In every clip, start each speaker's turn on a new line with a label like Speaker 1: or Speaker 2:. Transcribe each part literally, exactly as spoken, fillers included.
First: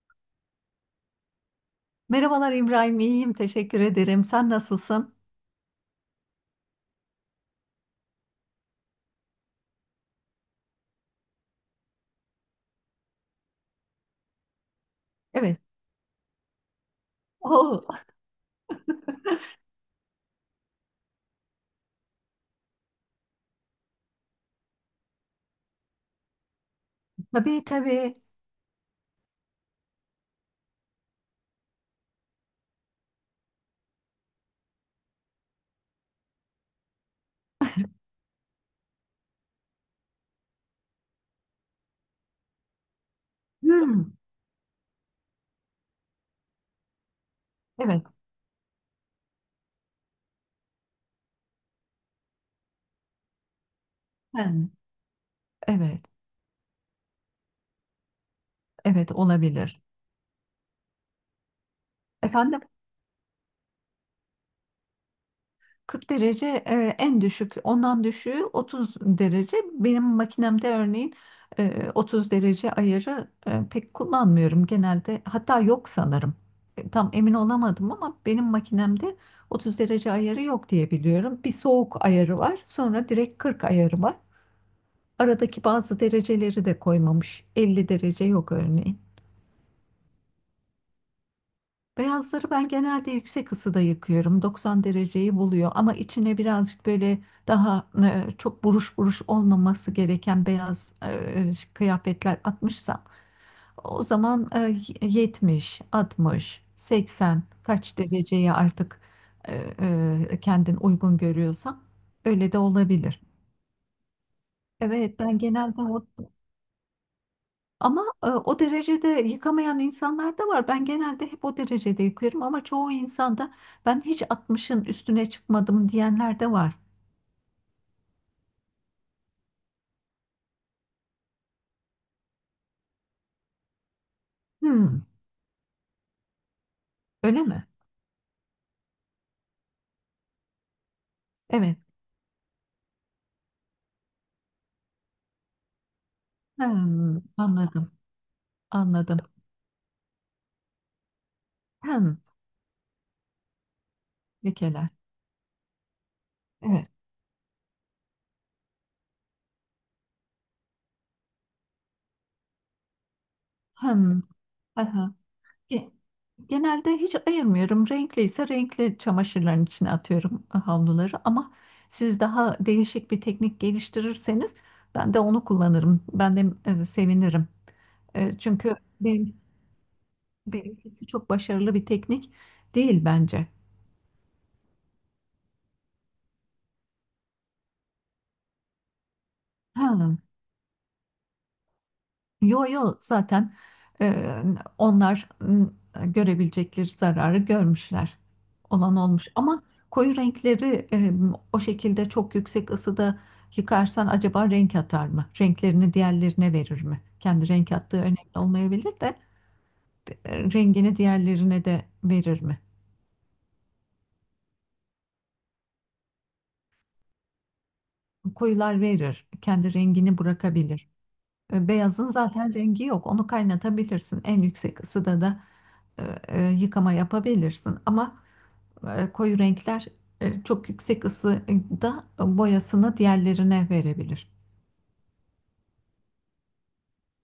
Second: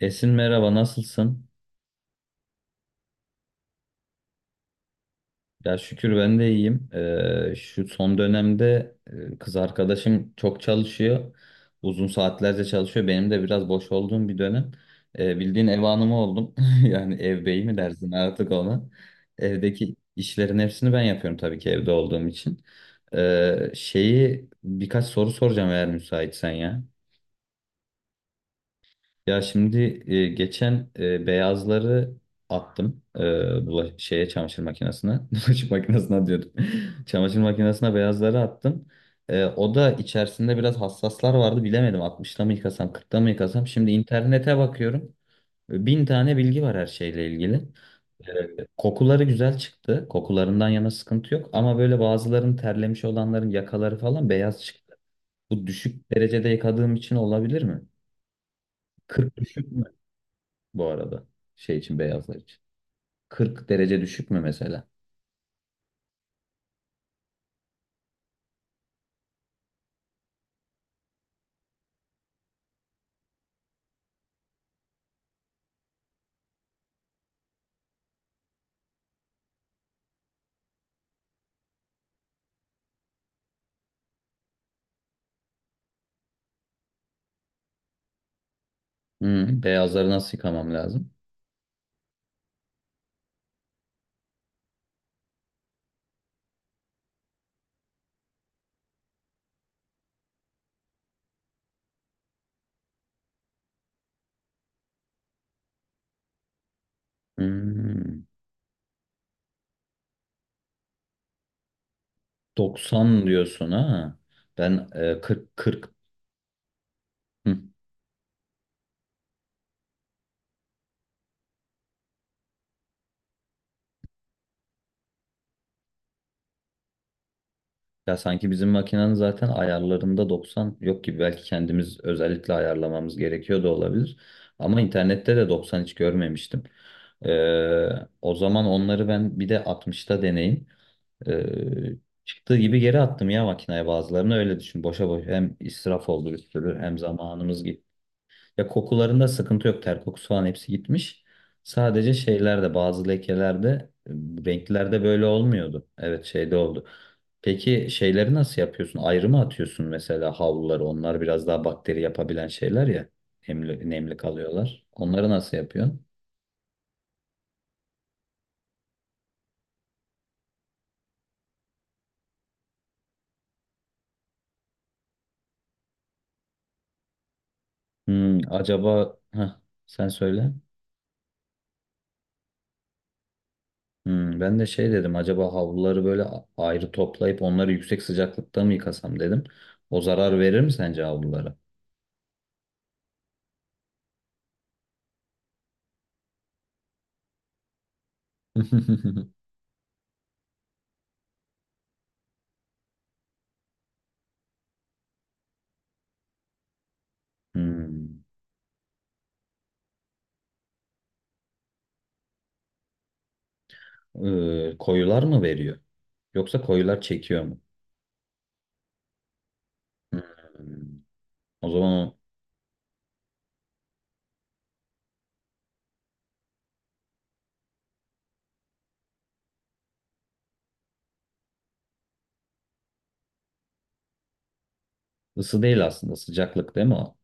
Speaker 1: Esin merhaba, nasılsın?
Speaker 2: Merhabalar İbrahim, iyiyim. Teşekkür ederim. Sen nasılsın?
Speaker 1: Ya şükür ben de iyiyim. Ee, şu son dönemde e, kız arkadaşım çok çalışıyor. Uzun saatlerce çalışıyor. Benim de biraz boş olduğum bir dönem. Ee,
Speaker 2: Evet.
Speaker 1: bildiğin ev hanımı oldum. Yani ev beyi mi
Speaker 2: Oo.
Speaker 1: dersin artık ona? Evdeki işlerin hepsini ben yapıyorum, tabii ki evde olduğum için. Ee, şeyi birkaç soru soracağım, eğer müsaitsen ya.
Speaker 2: Tabii, tabii.
Speaker 1: Ya şimdi, e, geçen, e, beyazları attım, e, bula- şeye, çamaşır makinesine. Bulaşık makinesine diyordum. Çamaşır makinesine beyazları attım. E, o da içerisinde biraz hassaslar vardı. Bilemedim, altmışta mı yıkasam, kırkta mı yıkasam. Şimdi
Speaker 2: Hmm.
Speaker 1: internete bakıyorum. E, Bin tane bilgi var her şeyle ilgili.
Speaker 2: Evet.
Speaker 1: E, kokuları güzel çıktı. Kokularından yana sıkıntı yok. Ama böyle bazıların, terlemiş olanların yakaları falan beyaz
Speaker 2: Ben.
Speaker 1: çıktı. Bu
Speaker 2: Evet.
Speaker 1: düşük derecede yıkadığım için olabilir mi?
Speaker 2: Evet
Speaker 1: kırk düşük
Speaker 2: olabilir.
Speaker 1: bu arada. Şey için, beyazlar için.
Speaker 2: Efendim,
Speaker 1: kırk derece düşük mü mesela?
Speaker 2: kırk derece e, en düşük. Ondan düşüğü otuz derece. Benim makinemde örneğin e, otuz derece ayarı e, pek kullanmıyorum genelde. Hatta yok sanırım. E, Tam emin olamadım ama benim makinemde otuz derece ayarı yok diye biliyorum. Bir soğuk ayarı var. Sonra direkt kırk ayarı var. Aradaki bazı dereceleri de koymamış. elli derece yok örneğin.
Speaker 1: Hmm, beyazları nasıl yıkamam lazım?
Speaker 2: Beyazları ben genelde yüksek ısıda yıkıyorum. doksan dereceyi buluyor ama içine birazcık böyle daha e, çok buruş buruş olmaması gereken beyaz e, kıyafetler atmışsam o zaman e, yetmiş, altmış, seksen, kaç
Speaker 1: Hmm,
Speaker 2: dereceye artık e, e, kendin uygun görüyorsan öyle de olabilir.
Speaker 1: doksan diyorsun, ha. Ben,
Speaker 2: Evet,
Speaker 1: e,
Speaker 2: ben
Speaker 1: kırk
Speaker 2: genelde
Speaker 1: kırk.
Speaker 2: o.
Speaker 1: Hı.
Speaker 2: Ama e, o derecede yıkamayan insanlar da var. Ben genelde hep o derecede yıkıyorum ama çoğu insanda ben hiç altmışın üstüne çıkmadım diyenler de var.
Speaker 1: Ya sanki bizim makinenin zaten ayarlarında doksan yok gibi. Belki kendimiz özellikle ayarlamamız gerekiyor da olabilir. Ama
Speaker 2: Hmm,
Speaker 1: internette de doksan hiç görmemiştim.
Speaker 2: öyle mi?
Speaker 1: Ee, o zaman onları ben bir de altmışta deneyim. Ee,
Speaker 2: Evet.
Speaker 1: çıktığı gibi geri attım ya makineye bazılarını, öyle düşün. Boşa boş, hem israf oldu bir sürü hem
Speaker 2: Hmm,
Speaker 1: zamanımız gitti.
Speaker 2: anladım.
Speaker 1: Ya,
Speaker 2: Anladım.
Speaker 1: kokularında sıkıntı yok, ter kokusu falan hepsi gitmiş. Sadece
Speaker 2: Hem
Speaker 1: şeylerde, bazı lekelerde, e,
Speaker 2: lekeler.
Speaker 1: renklerde böyle olmuyordu. Evet, şeyde oldu.
Speaker 2: Evet.
Speaker 1: Peki şeyleri nasıl yapıyorsun? Ayrı mı atıyorsun mesela havluları? Onlar biraz daha bakteri yapabilen şeyler ya. Nemli, nemli
Speaker 2: Hmm,
Speaker 1: kalıyorlar.
Speaker 2: aha.
Speaker 1: Onları nasıl
Speaker 2: Ge-
Speaker 1: yapıyorsun?
Speaker 2: Genelde hiç ayırmıyorum. Renkli ise renkli çamaşırların içine atıyorum havluları ama siz daha değişik bir teknik geliştirirseniz ben de onu kullanırım. Ben de e, sevinirim. E,
Speaker 1: Hmm,
Speaker 2: çünkü
Speaker 1: acaba
Speaker 2: benim,
Speaker 1: Heh, sen söyle.
Speaker 2: benimkisi çok başarılı bir teknik değil bence.
Speaker 1: Hmm, ben de şey dedim, acaba havluları böyle a- ayrı toplayıp onları yüksek sıcaklıkta mı yıkasam dedim. O
Speaker 2: Ha.
Speaker 1: zarar verir mi sence havlulara?
Speaker 2: Yo, yo, zaten e, onlar m, görebilecekleri zararı görmüşler. Olan olmuş ama koyu renkleri e, o şekilde çok yüksek ısıda yıkarsan acaba renk atar mı? Renklerini diğerlerine verir mi? Kendi renk attığı
Speaker 1: Hmm.
Speaker 2: önemli olmayabilir de e, rengini diğerlerine de verir mi?
Speaker 1: Ee, koyular mı veriyor? Yoksa koyular çekiyor mu?
Speaker 2: Koyular verir, kendi rengini bırakabilir.
Speaker 1: Hmm.
Speaker 2: E,
Speaker 1: O zaman
Speaker 2: Beyazın
Speaker 1: o
Speaker 2: zaten rengi yok. Onu kaynatabilirsin. En yüksek ısıda da e, e, yıkama yapabilirsin. Ama e, koyu renkler e, çok yüksek ısıda boyasını diğerlerine verebilir.
Speaker 1: ısı değil, aslında sıcaklık değil mi o?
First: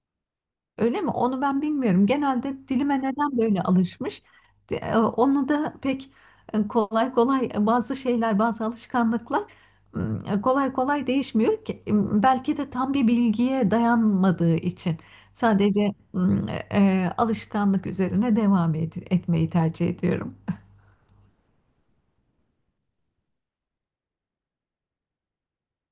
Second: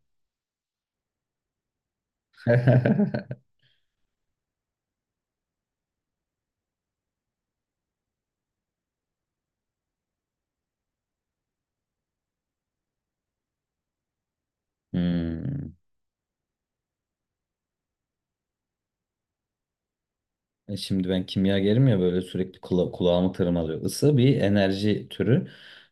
Speaker 2: Öyle mi? Onu ben bilmiyorum. Genelde dilime neden böyle alışmış? De- e, Onu da pek e, kolay kolay e, bazı şeyler, bazı alışkanlıklar m, e, kolay kolay değişmiyor ki. M, Belki de tam bir bilgiye dayanmadığı için
Speaker 1: Hmm.
Speaker 2: sadece m, e, e, alışkanlık üzerine devam ed- etmeyi tercih ediyorum.
Speaker 1: E, Şimdi ben kimyagerim ya, böyle sürekli kula kulağımı tırmalıyor. Isı bir enerji türü.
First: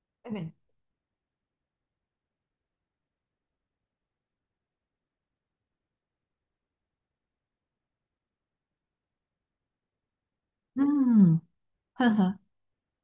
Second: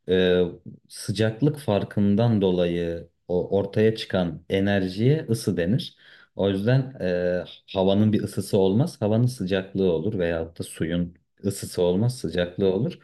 Speaker 1: Ee,
Speaker 2: Evet.
Speaker 1: sıcaklık farkından dolayı o ortaya çıkan enerjiye ısı denir. O yüzden, e, havanın bir ısısı olmaz, havanın sıcaklığı olur, veyahut da suyun
Speaker 2: Hmm.
Speaker 1: ısısı
Speaker 2: Hı
Speaker 1: olmaz,
Speaker 2: hı.
Speaker 1: sıcaklığı olur.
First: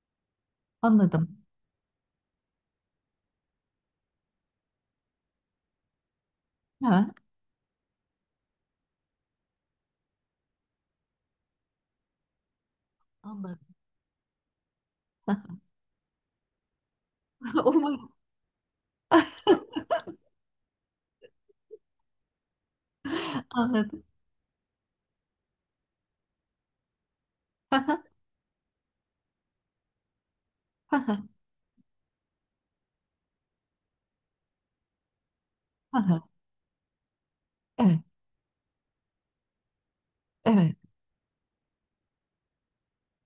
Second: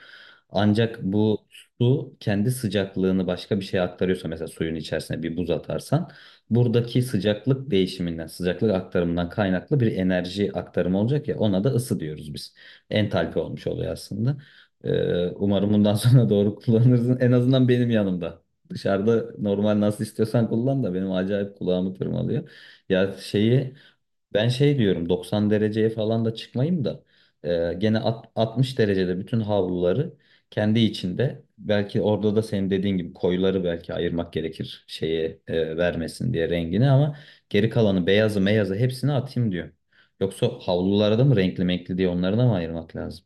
Speaker 1: Ancak
Speaker 2: Anladım.
Speaker 1: bu su kendi sıcaklığını başka bir şeye aktarıyorsa, mesela suyun içerisine bir buz atarsan, buradaki
Speaker 2: Ha,
Speaker 1: sıcaklık değişiminden, sıcaklık aktarımından kaynaklı bir enerji aktarımı olacak ya, ona da ısı diyoruz biz. Entalpi olmuş
Speaker 2: anladım.
Speaker 1: oluyor aslında. Ee, umarım bundan sonra doğru kullanırsın. En azından benim
Speaker 2: Umarım.
Speaker 1: yanımda. Dışarıda normal nasıl istiyorsan kullan da benim acayip kulağımı tırmalıyor. Ya şeyi,
Speaker 2: anladım.
Speaker 1: ben şey diyorum, doksan dereceye falan da çıkmayayım da, e, gene at- altmış derecede bütün havluları kendi içinde, belki orada da senin dediğin gibi koyuları belki ayırmak gerekir şeye, e, vermesin diye rengini, ama geri
Speaker 2: Evet,
Speaker 1: kalanı beyazı meyazı hepsini atayım diyor. Yoksa
Speaker 2: evet.
Speaker 1: havlulara da mı renkli menkli diye onları da mı ayırmak lazım?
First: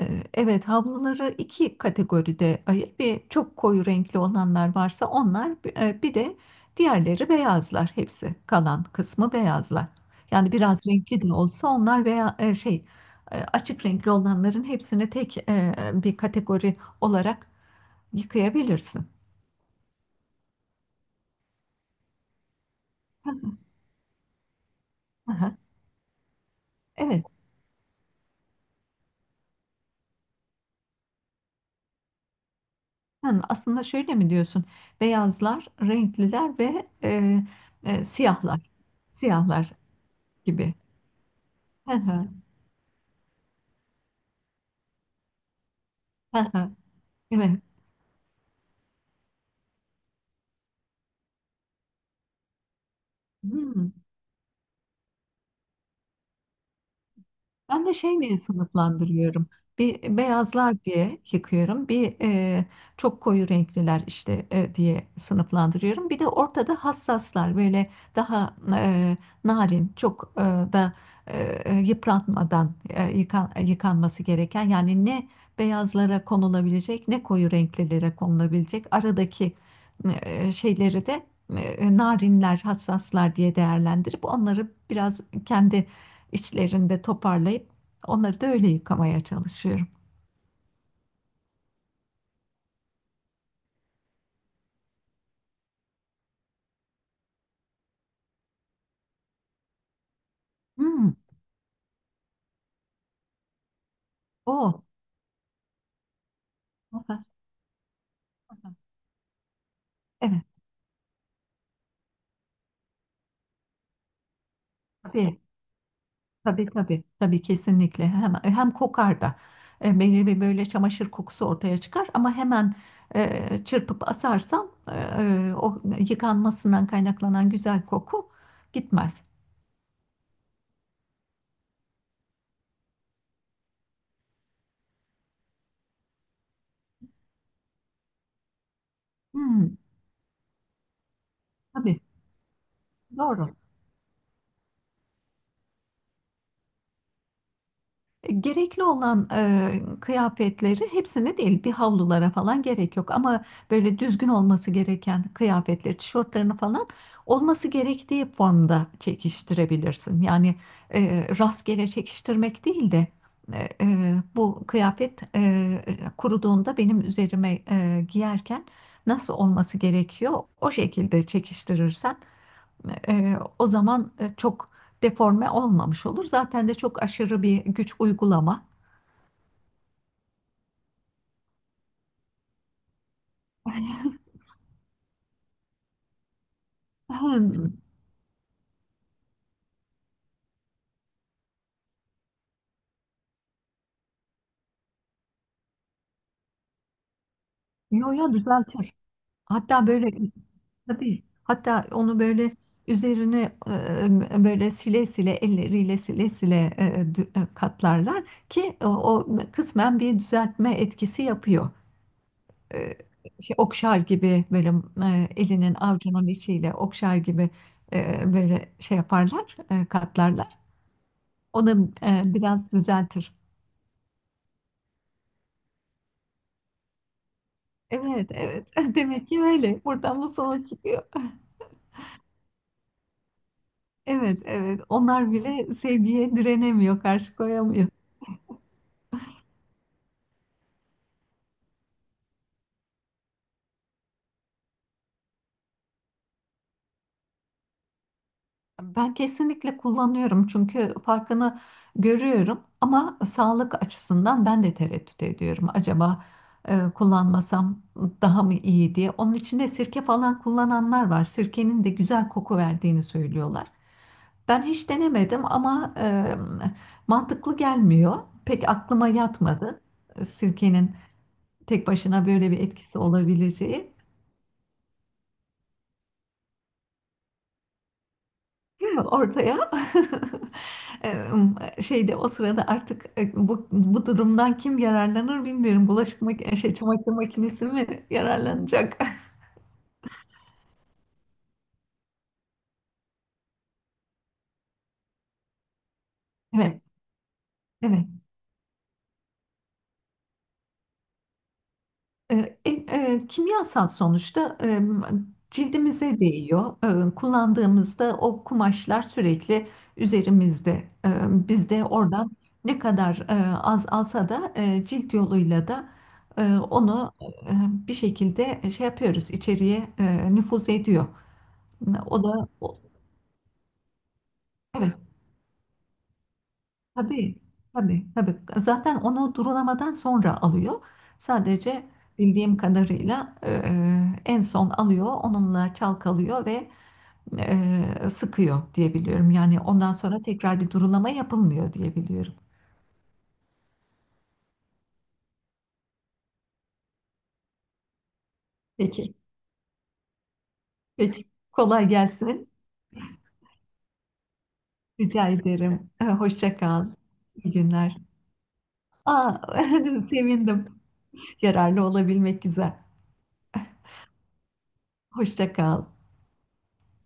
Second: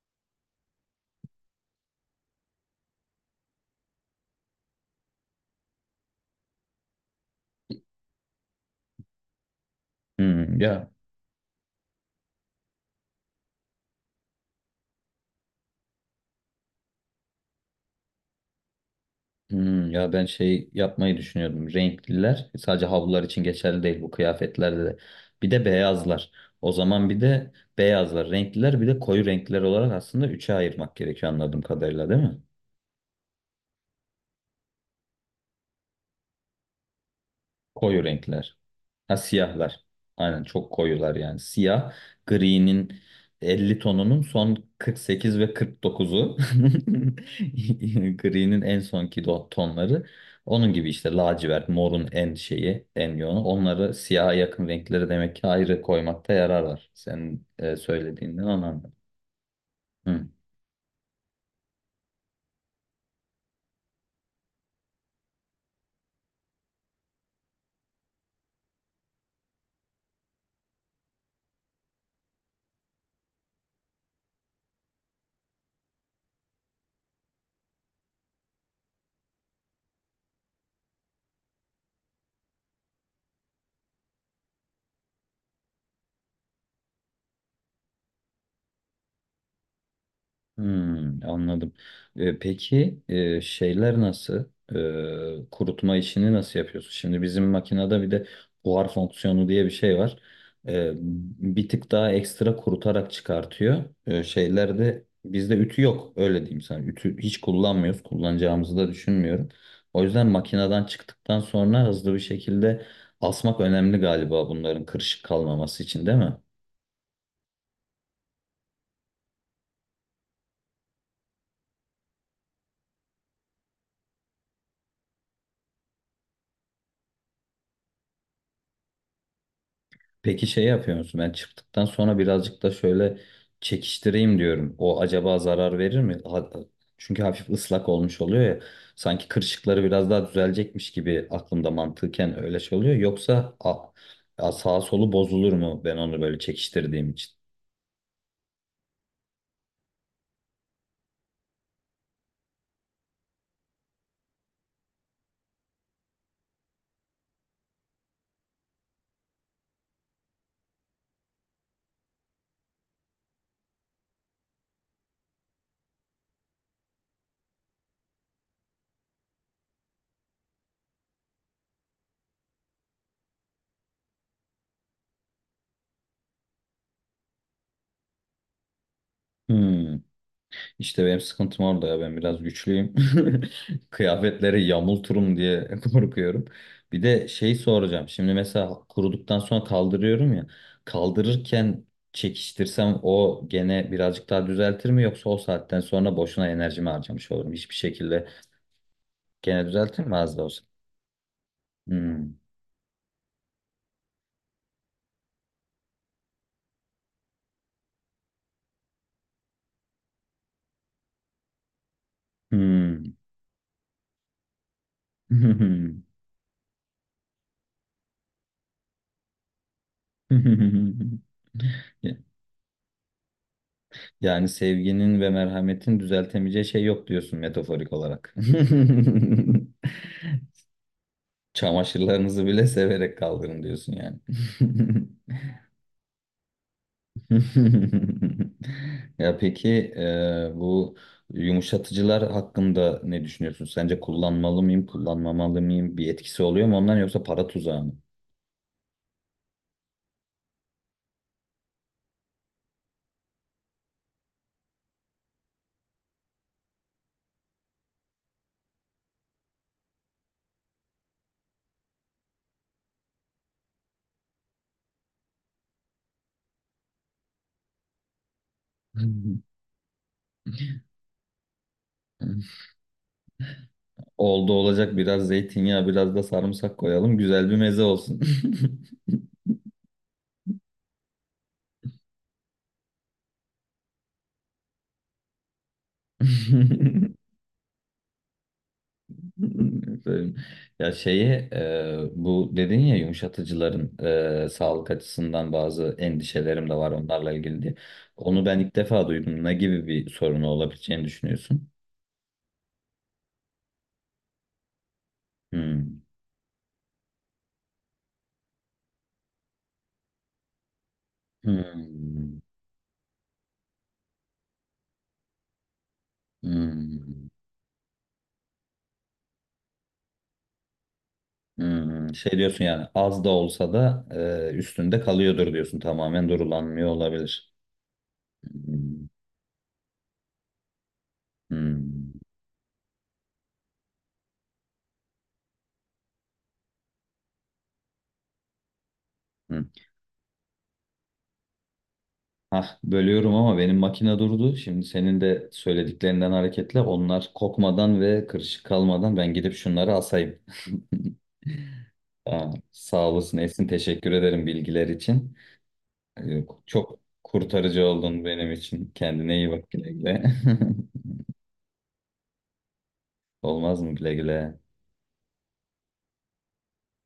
Speaker 2: Ee, Evet, havluları iki kategoride ayır. Bir çok koyu renkli olanlar varsa onlar, e, bir de diğerleri beyazlar. Hepsi kalan kısmı beyazlar. Yani
Speaker 1: Hmm,
Speaker 2: biraz
Speaker 1: ya
Speaker 2: renkli de olsa onlar veya e, şey, e, açık renkli olanların hepsini tek e, bir kategori olarak yıkayabilirsin.
Speaker 1: Hmm, ya ben şey yapmayı düşünüyordum. Renkliler sadece havlular için geçerli değil, bu kıyafetlerde de. Bir
Speaker 2: Aha,
Speaker 1: de beyazlar. O zaman bir
Speaker 2: evet.
Speaker 1: de beyazlar, renkliler, bir de koyu renkliler olarak aslında üçe ayırmak gerekiyor anladığım kadarıyla, değil mi?
Speaker 2: Hı, aslında şöyle mi diyorsun? Beyazlar, renkliler ve e,
Speaker 1: Koyu
Speaker 2: e,
Speaker 1: renkler.
Speaker 2: siyahlar,
Speaker 1: Ha,
Speaker 2: siyahlar
Speaker 1: siyahlar. Aynen, çok
Speaker 2: gibi.
Speaker 1: koyular yani.
Speaker 2: Hı
Speaker 1: Siyah,
Speaker 2: hı,
Speaker 1: gri'nin elli tonunun son kırk sekiz ve kırk dokuzu.
Speaker 2: hı hı, evet.
Speaker 1: Gri'nin en sonki do- tonları. Onun gibi işte lacivert, morun en şeyi, en yoğunu.
Speaker 2: Hmm.
Speaker 1: Onları siyaha yakın renkleri demek ki ayrı koymakta yarar var. Senin, e,
Speaker 2: Ben de şey diye
Speaker 1: söylediğinden onu anladım.
Speaker 2: sınıflandırıyorum. Bir,
Speaker 1: Hı.
Speaker 2: beyazlar diye yıkıyorum. Bir e, çok koyu renkliler işte e, diye sınıflandırıyorum. Bir de ortada hassaslar böyle daha e, narin, çok e, da e, e, yıpratmadan e, yıkan- yıkanması gereken, yani ne beyazlara konulabilecek ne koyu renklilere konulabilecek aradaki e, şeyleri de e, narinler, hassaslar diye değerlendirip onları biraz kendi içlerinde toparlayıp onları da öyle yıkamaya çalışıyorum.
Speaker 1: Hmm, anladım. Ee, peki, e, şeyler nasıl? Ee, kurutma işini nasıl yapıyorsun? Şimdi bizim makinede bir de buhar fonksiyonu diye bir şey var. Ee,
Speaker 2: Hmm,
Speaker 1: bir tık daha ekstra kurutarak çıkartıyor. Ee,
Speaker 2: o.
Speaker 1: şeylerde bizde ütü yok, öyle diyeyim sana.
Speaker 2: o
Speaker 1: Ütü
Speaker 2: da-
Speaker 1: hiç kullanmıyoruz.
Speaker 2: o da-
Speaker 1: Kullanacağımızı da düşünmüyorum. O yüzden
Speaker 2: evet,
Speaker 1: makineden çıktıktan sonra hızlı bir şekilde asmak önemli galiba, bunların kırışık
Speaker 2: tabii,
Speaker 1: kalmaması için, değil mi?
Speaker 2: tabii, tabii, tabii kesinlikle. Hem, hem kokar da. E, belirli bir böyle çamaşır kokusu ortaya çıkar ama hemen e, çırpıp asarsam e, e, o yıkanmasından kaynaklanan güzel koku gitmez.
Speaker 1: Peki şey yapıyor musun? Ben çıktıktan sonra birazcık da şöyle çekiştireyim diyorum. O acaba zarar verir mi? Ha- Çünkü hafif ıslak olmuş oluyor ya. Sanki
Speaker 2: Hmm,
Speaker 1: kırışıkları biraz daha düzelecekmiş gibi aklımda
Speaker 2: tabii,
Speaker 1: mantıken öyle şey oluyor.
Speaker 2: doğru.
Speaker 1: Yoksa, a, a- sağ solu bozulur mu ben onu böyle çekiştirdiğim için?
Speaker 2: Gerekli olan e, kıyafetleri hepsini değil, bir havlulara falan gerek yok ama böyle düzgün olması gereken kıyafetleri, tişörtlerini falan olması gerektiği formda çekiştirebilirsin. Yani e, rastgele çekiştirmek değil de e, e, bu kıyafet e, kuruduğunda benim üzerime e, giyerken nasıl olması gerekiyor, o şekilde çekiştirirsen e, o zaman e, çok deforme olmamış olur. Zaten de çok aşırı bir güç uygulama.
Speaker 1: Hmm. İşte benim sıkıntım orada ya, ben biraz güçlüyüm. Kıyafetleri yamulturum diye korkuyorum. Bir de şey
Speaker 2: Hmm.
Speaker 1: soracağım. Şimdi mesela kuruduktan sonra kaldırıyorum ya. Kaldırırken çekiştirsem o gene birazcık daha düzeltir mi, yoksa o saatten sonra boşuna enerjimi harcamış olurum. Hiçbir
Speaker 2: Yo,
Speaker 1: şekilde
Speaker 2: yo, düzeltir.
Speaker 1: gene
Speaker 2: Hatta
Speaker 1: düzeltir
Speaker 2: böyle,
Speaker 1: mi az da olsa?
Speaker 2: tabii, hatta onu
Speaker 1: Hmm.
Speaker 2: böyle üzerine e, böyle sile sile, elleriyle sile sile e, dü- e, katlarlar ki o, o kısmen bir düzeltme etkisi yapıyor. E,
Speaker 1: Hmm.
Speaker 2: Şey, okşar gibi, böyle e, elinin avucunun içiyle okşar gibi e, böyle şey yaparlar, e, katlarlar. O da e, biraz düzeltir.
Speaker 1: Yani sevginin ve merhametin düzeltemeyeceği şey yok diyorsun metaforik
Speaker 2: Evet,
Speaker 1: olarak.
Speaker 2: evet. Demek ki öyle. Buradan bu sonuç çıkıyor.
Speaker 1: Çamaşırlarınızı bile severek kaldırın diyorsun yani.
Speaker 2: Evet, evet. Onlar bile sevgiye direnemiyor, karşı koyamıyor.
Speaker 1: Ya peki, e, bu yumuşatıcılar hakkında ne düşünüyorsun? Sence kullanmalı mıyım, kullanmamalı mıyım? Bir etkisi oluyor mu ondan, yoksa para tuzağı mı?
Speaker 2: Ben kesinlikle kullanıyorum çünkü farkını görüyorum, ama sağlık açısından ben de tereddüt ediyorum. Acaba e, kullanmasam daha mı iyi diye. Onun içinde sirke falan kullananlar var. Sirkenin de güzel koku verdiğini söylüyorlar. Ben hiç denemedim ama e, mantıklı gelmiyor. Pek aklıma yatmadı. E, Sirkenin tek başına böyle bir etkisi olabileceği.
Speaker 1: Oldu olacak, biraz zeytinyağı, biraz da sarımsak koyalım. Güzel bir meze olsun.
Speaker 2: Değil mi? Ortaya. E, şeyde, o sırada artık e, bu, bu durumdan kim yararlanır bilmiyorum. Bulaşık makinesi, şey, çamaşır makinesi mi yararlanacak?
Speaker 1: Söyleyeyim. Ya şeyi, e, bu dedin ya yumuşatıcıların, e, sağlık açısından bazı endişelerim de
Speaker 2: Evet,
Speaker 1: var onlarla ilgili diye.
Speaker 2: evet.
Speaker 1: Onu ben ilk defa duydum. Ne gibi bir sorunu olabileceğini düşünüyorsun?
Speaker 2: E, e, e, Kimyasal sonuçta e,
Speaker 1: Hmm.
Speaker 2: cildimize değiyor. E, kullandığımızda o kumaşlar sürekli üzerimizde. E, Biz de oradan
Speaker 1: Hmm.
Speaker 2: ne kadar e, az alsa da e, cilt yoluyla da e, onu
Speaker 1: Hmm.
Speaker 2: e, bir şekilde şey yapıyoruz, içeriye e, nüfuz ediyor.
Speaker 1: Hmm.
Speaker 2: O
Speaker 1: Şey
Speaker 2: da
Speaker 1: diyorsun
Speaker 2: o-
Speaker 1: yani, az da olsa da e, üstünde kalıyordur diyorsun. Tamamen durulanmıyor
Speaker 2: tabii,
Speaker 1: olabilir.
Speaker 2: tabii, tabii. Zaten
Speaker 1: Hmm.
Speaker 2: onu durulamadan sonra alıyor. Sadece
Speaker 1: Hmm.
Speaker 2: bildiğim kadarıyla eee, en son alıyor, onunla çalkalıyor ve eee, sıkıyor diye biliyorum. Yani
Speaker 1: Hmm.
Speaker 2: ondan sonra tekrar bir durulama yapılmıyor diye biliyorum.
Speaker 1: Hah, bölüyorum ama benim makine durdu. Şimdi senin de söylediklerinden hareketle onlar kokmadan ve kırışık
Speaker 2: Peki,
Speaker 1: kalmadan ben gidip şunları asayım.
Speaker 2: peki. Kolay gelsin.
Speaker 1: Aa, sağ olasın Esin, teşekkür ederim bilgiler
Speaker 2: Rica
Speaker 1: için.
Speaker 2: ederim. Ee,
Speaker 1: Ee,
Speaker 2: Hoşça kal.
Speaker 1: Çok
Speaker 2: İyi
Speaker 1: kurtarıcı
Speaker 2: günler.
Speaker 1: oldun benim için. Kendine
Speaker 2: Aa,
Speaker 1: iyi bak, güle güle.
Speaker 2: sevindim. Yararlı olabilmek güzel.
Speaker 1: Olmaz mı güle güle?
Speaker 2: Hoşça kal.